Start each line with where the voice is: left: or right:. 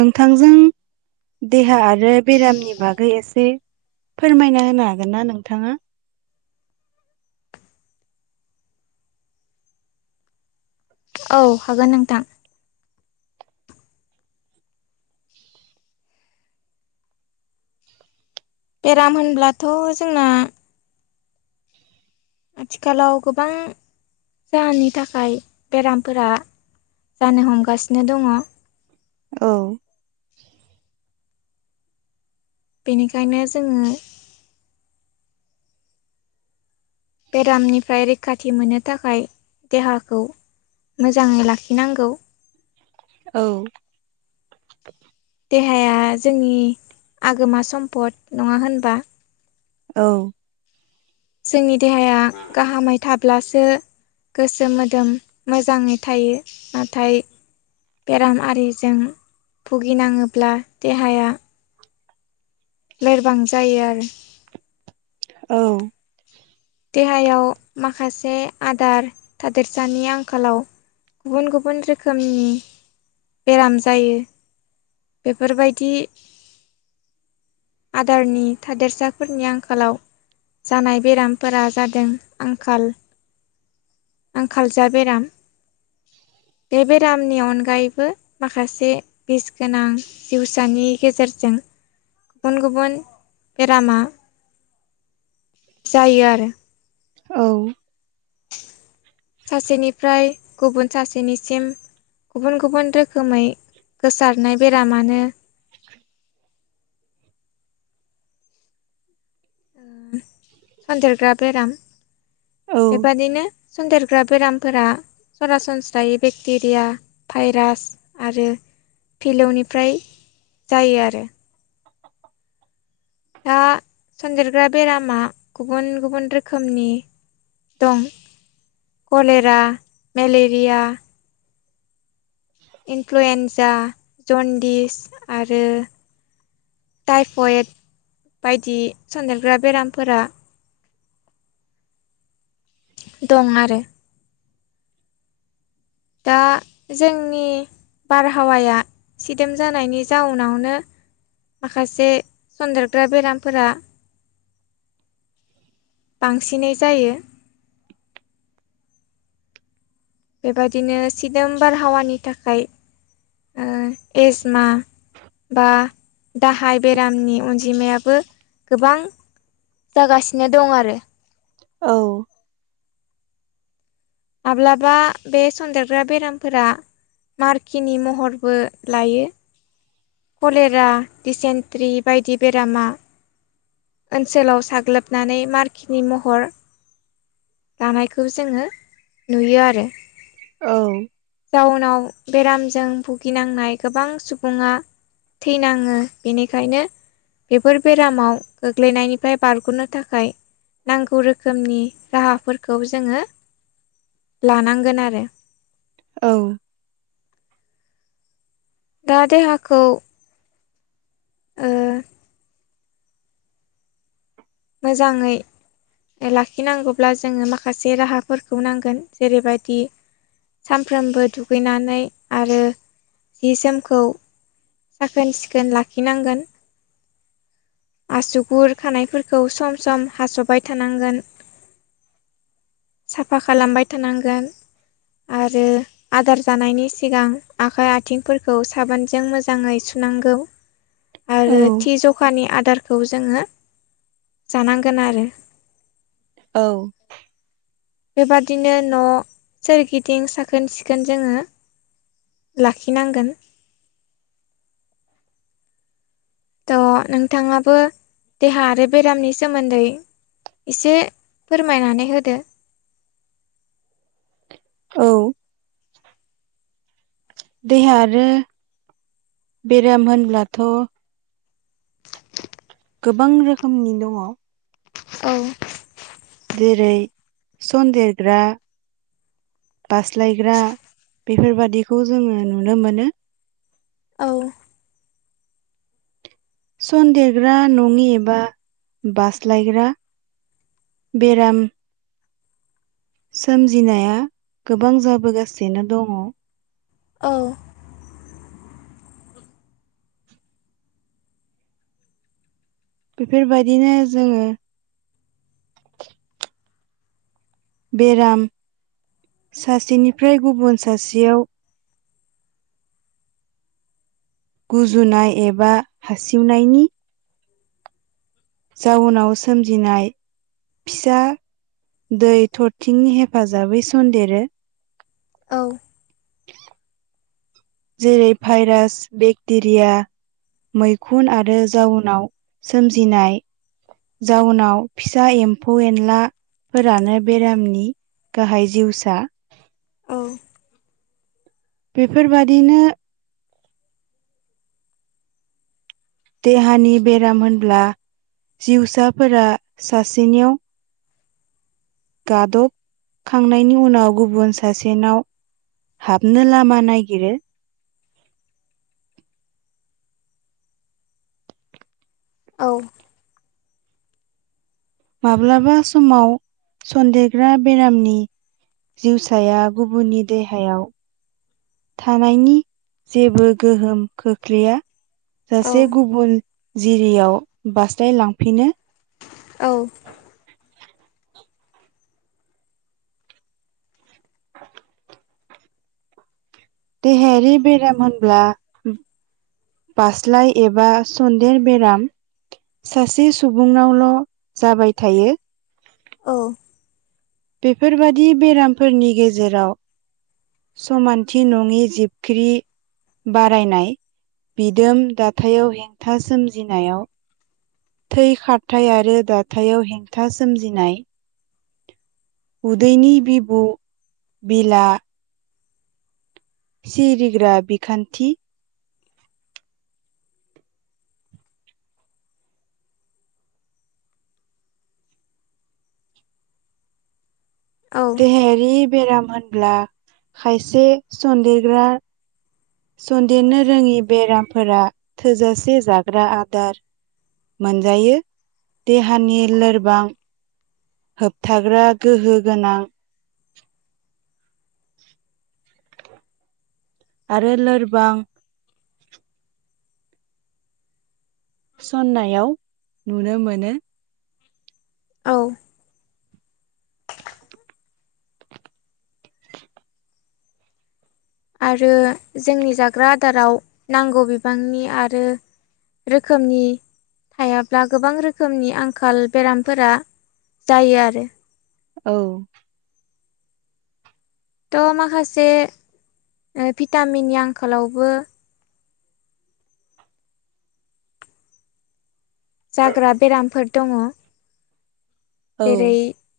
right: नोंथांजों देहा आरो बेरामनि बागै एसे फोरमायना होनो हागोन ना नोंथाङा
left: औ हागोन नोंथां बेराम होनब्लाथ' जोंना आथिखालाव गोबां जाहोननि थाखाय बेरामफोरा जानो हमगासिनो दङ
right: औ
left: बेनिखायनो जोङो बेरामनिफ्राय रैखाथि मोननो थाखाय देहाखौ मोजाङै लाखिनांगौ
right: औ
left: देहाया जोंनि आगोमा सम्फद नङा होनबा
right: औ
left: जोंनि देहाया गाहामै थाब ब्लासो गोसो मोदोम मोजाङै थायो नाथाय बेराम आरिजों भुगिनाङोब्ला देहाया लोरबां जायो आरो
right: औ
left: देहायाव माखासे आदार थादोरसानि आंखालाव गुबुन गुबुन रोखोमनि बेराम जायो बेफोरबायदि आदारनि थादेरसाफोरनि आंखालाव जानाय बेराम फोर जादों आंखाल आंखालजों बेराम बे बेरामनि अनगायैबो माखासे बिस गोनां जिउसानि गेजेरजों गुबुन गुबुन बेरामा जायो आरो
right: औ
left: सासेनिफ्राय गुबुन सासेनिसिम गुबुन गुबुन रोखोमै गोसारनाय बेरामानो सनन्देरग्रा बेराम
right: औ
left: बेबादिनो सन्देरग्रा बेरामफोरा सरासनस्रायै बेक्टेरिया भाइरास आरो फिलौनिफ्राय जायो आरो दा सेनदेरग्रा बेरामा गुबुन गुबुन रोखोमनि दं कलेरा मेलेरिया इनफ्लुयेन्जा जन्दिस आरो टाइफयड बायदि सदेरग्रा बेरामफोरा दं आरो दा जोंनि बारहावाया सिदेम जानायनि जाउनावनो माखासे सन्देरग्रा बेरामफोरा बांसिनै जायो बेबादिनो सिदोम बारहावानि थाखाय एस मा बा दाहाय बेरामनि अनजिमायाबो गोबां जागासिनो दं आरो
right: औ
left: माब्लाबा बे सन्देर ग्रा बेरामफोरा मारकिनि महरबो लायो। कलेरा दिसेन्ट्रि बायदि बेरामा ओनसोलाव साग्लोबनानै मारकिनि महर दानायखौ जोङो नुयो आरो।
right: औ
left: टाउनाव बेरामजों भुगिनांनाय गोबां सुबुङा थैनाङो बेनिखायनो बेफोर बेरामाव गोग्लैनायनिफ्राय बारग'नो थाखाय नांगौ रोखोमनि राहाफोरखौ जोङो लानांगोन आरो
right: औ
left: दा देहाखौ ओ मोजाङै लाखिनांगौब्ला जोङो माखासे राहाफोरखौ नांगोन जेरैबायदि सानफ्रोमबो दुगैनानै आरो जि जोमखौ साखोन सिखोन लाखिनांगोन आसुगुर खानायफोरखौ सम सम हास'बाय थानांगोन साफा खालामबाय थानांगोन आरो आदार जानायनि सिगां आखाइ आथिंफोरखौ साबोनजों मोजाङै सुनांगौ।
right: [inaudible]
left: आरो थि जखानि आदारखौ जोङो जानांगोन आरो
right: औ
left: बेबादिनो न' सोरगिदिं साखोन सिखोन जोङो लाखिनांगोन। थ' नोंथाङाबो देहा आरो बेरामनि सोमोन्दै एसे फोरमायनानै होदो।
right: औ देहा आरो बेराम होनब्लाथ' गोबां रोखोमनि दङ।
left: औ
right: जेरै सनदेरग्रा बास्लायग्रा बेफोरबादिखौ जोङो नुनो मोनो।
left: औ
right: सनदेरग्रा नङि एबा बास्लायग्रा बेराम सोमजिनाया गोबां जाबोगासिनो दङ।
left: औ
right: बेफोरबायदिनो जोङो बेराम सासेनिफ्राय गुबुन सासेयाव गुजुनाय एबा हासिवनायनि जाउनाव सोमजिनाय फिसा दै थरथिंनि हेफाजाबै सनन्देरो
left: औ
right: जेरै भाइरास बेक्टेरिया मैखुन आरो जाउनाव सोमजिनाय जाउनाव फिसा एम्फौ एनला फोरानो बेरामनि गाहाय जिउसा
left: औ
right: बेफोर बायदिनो देहानि बेराम होनब्ला जिउसाफोरा सासेनियाव गादबखांनायनि उनाव गुबुन सासेनाव हाबनो लामा नायागिरो
left: औ
right: माब्लाबा समाव सन्देरग्रा बेरामनि जिउसाया गुबुननि देहायाव थानायनि जेबो गोहोम खोख्लैया
left: औ
right: सासे गुबुन जिरियाव बास्लाय लांफिनो
left: औ
right: देहायारि बेराम होनब्ला फास्लाय एबा सन्देर बेराम सासे सुबुंनावल' जाबाय थायो।
left: औ
right: बेफोरबादि बेरामफोरनि गेजेराव समानथि नङि जिबख्रि बारायनाय बिदोम दाथायाव हेंथा सोमजिनायाव थै खारथाय आरो दाथायाव हेंथा सोमजिनाय उदैनि बिब' बिला सिरिग्रा बिखान्थि
left: औ
right: देहायारि बेराम होनब्ला खायसे सनन्देरग्रा सन्देरनो रोङि बेरामफोरा थोजासे जाग्रा आदार मोनजायो देहानि लोरबां होबथाग्रा गोहो गोनां आरो लोरबां सननायाव नुनो मोनो
left: औ आरो जोंनि जाग्रा आदाराव नांगौ बिबांनि आरो रोखोमनि थायाब्ला गोबां रोखोमनि आंखाल बेरामफोरा जायो आरो
right: औ
left: थ' माखासे भिटामिननि आंखालावबो जाग्रा बेरामफोर दङ
right: औ
left: जेरै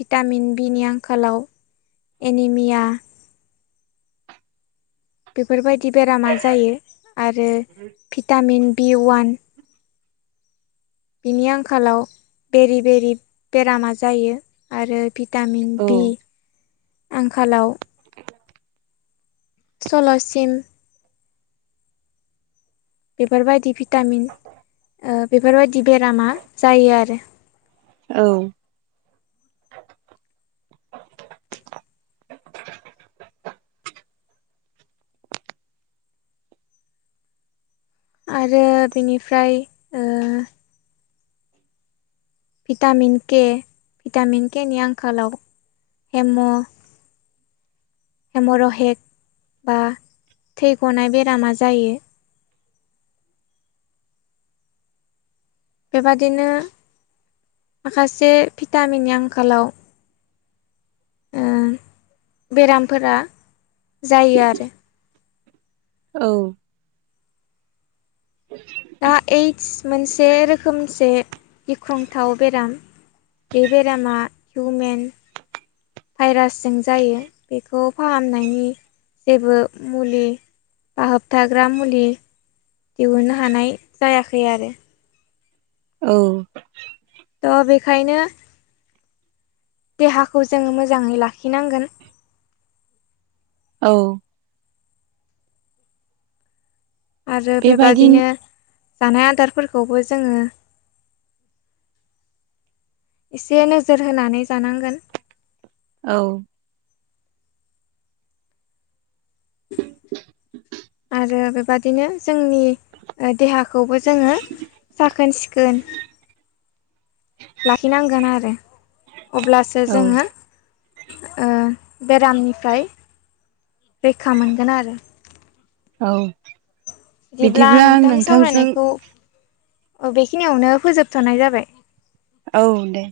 left: भिटामिन बिनि आंखालाव एनिमिया बेफोरबायदि बेरामा जायो आरो भिटामिन बि ववान बिनि आंखालाव बेरे बेरि बेरामा जायो आरो भिटामिन
right: औ
left: बि आंखालाव सल'सिम बेफोरबायदि भिटामिन बेफोरबायदि बेरामा जायो आरो
right: औ
left: आरो बेनिफ्राय ओ भिटामिन के भिटामिन केनि आंखालाव हेम' हेमरहेक बा थै गनाय बेरामा जायो बेबादिनो माखासे भिटामिननि आंखालाव बेरामफोरा जायो आरो
right: औ
left: दा इद्स मोनसे रोखोमसे गिख्रंथाव बेराम बे बेरामा हिउमेन भाइरासजों जायो बेखौ फाहामनायनि जेबो मुलि बा होबथाग्रा मुलि दिहुननो हानाय जायाखै आरो
right: औ
left: थ' बेखायनो देहाखौ जोङो मोजाङै लाखिनांगोन
right: औ
left: आरो
right: बेबायदि
left: बेबादिनो जानाय आदारफोरखौबो जोङो एसे नोजोर होनानै जानांगोन
right: औ
left: आरो बेबादिनो जोंनि देहाखौबो जोङो साखोन सिखोन लाखिनांगोन आरो अब्लासो
right: औ
left: जोङो ओ बेरामनिफ्राय रैखा मोनगोन आरो
right: औ
left: बिदिब्ला नोंथां सावरायनायखौ बेखिनियावनो फोजोबथ'नाय जाबाय
right: औ दे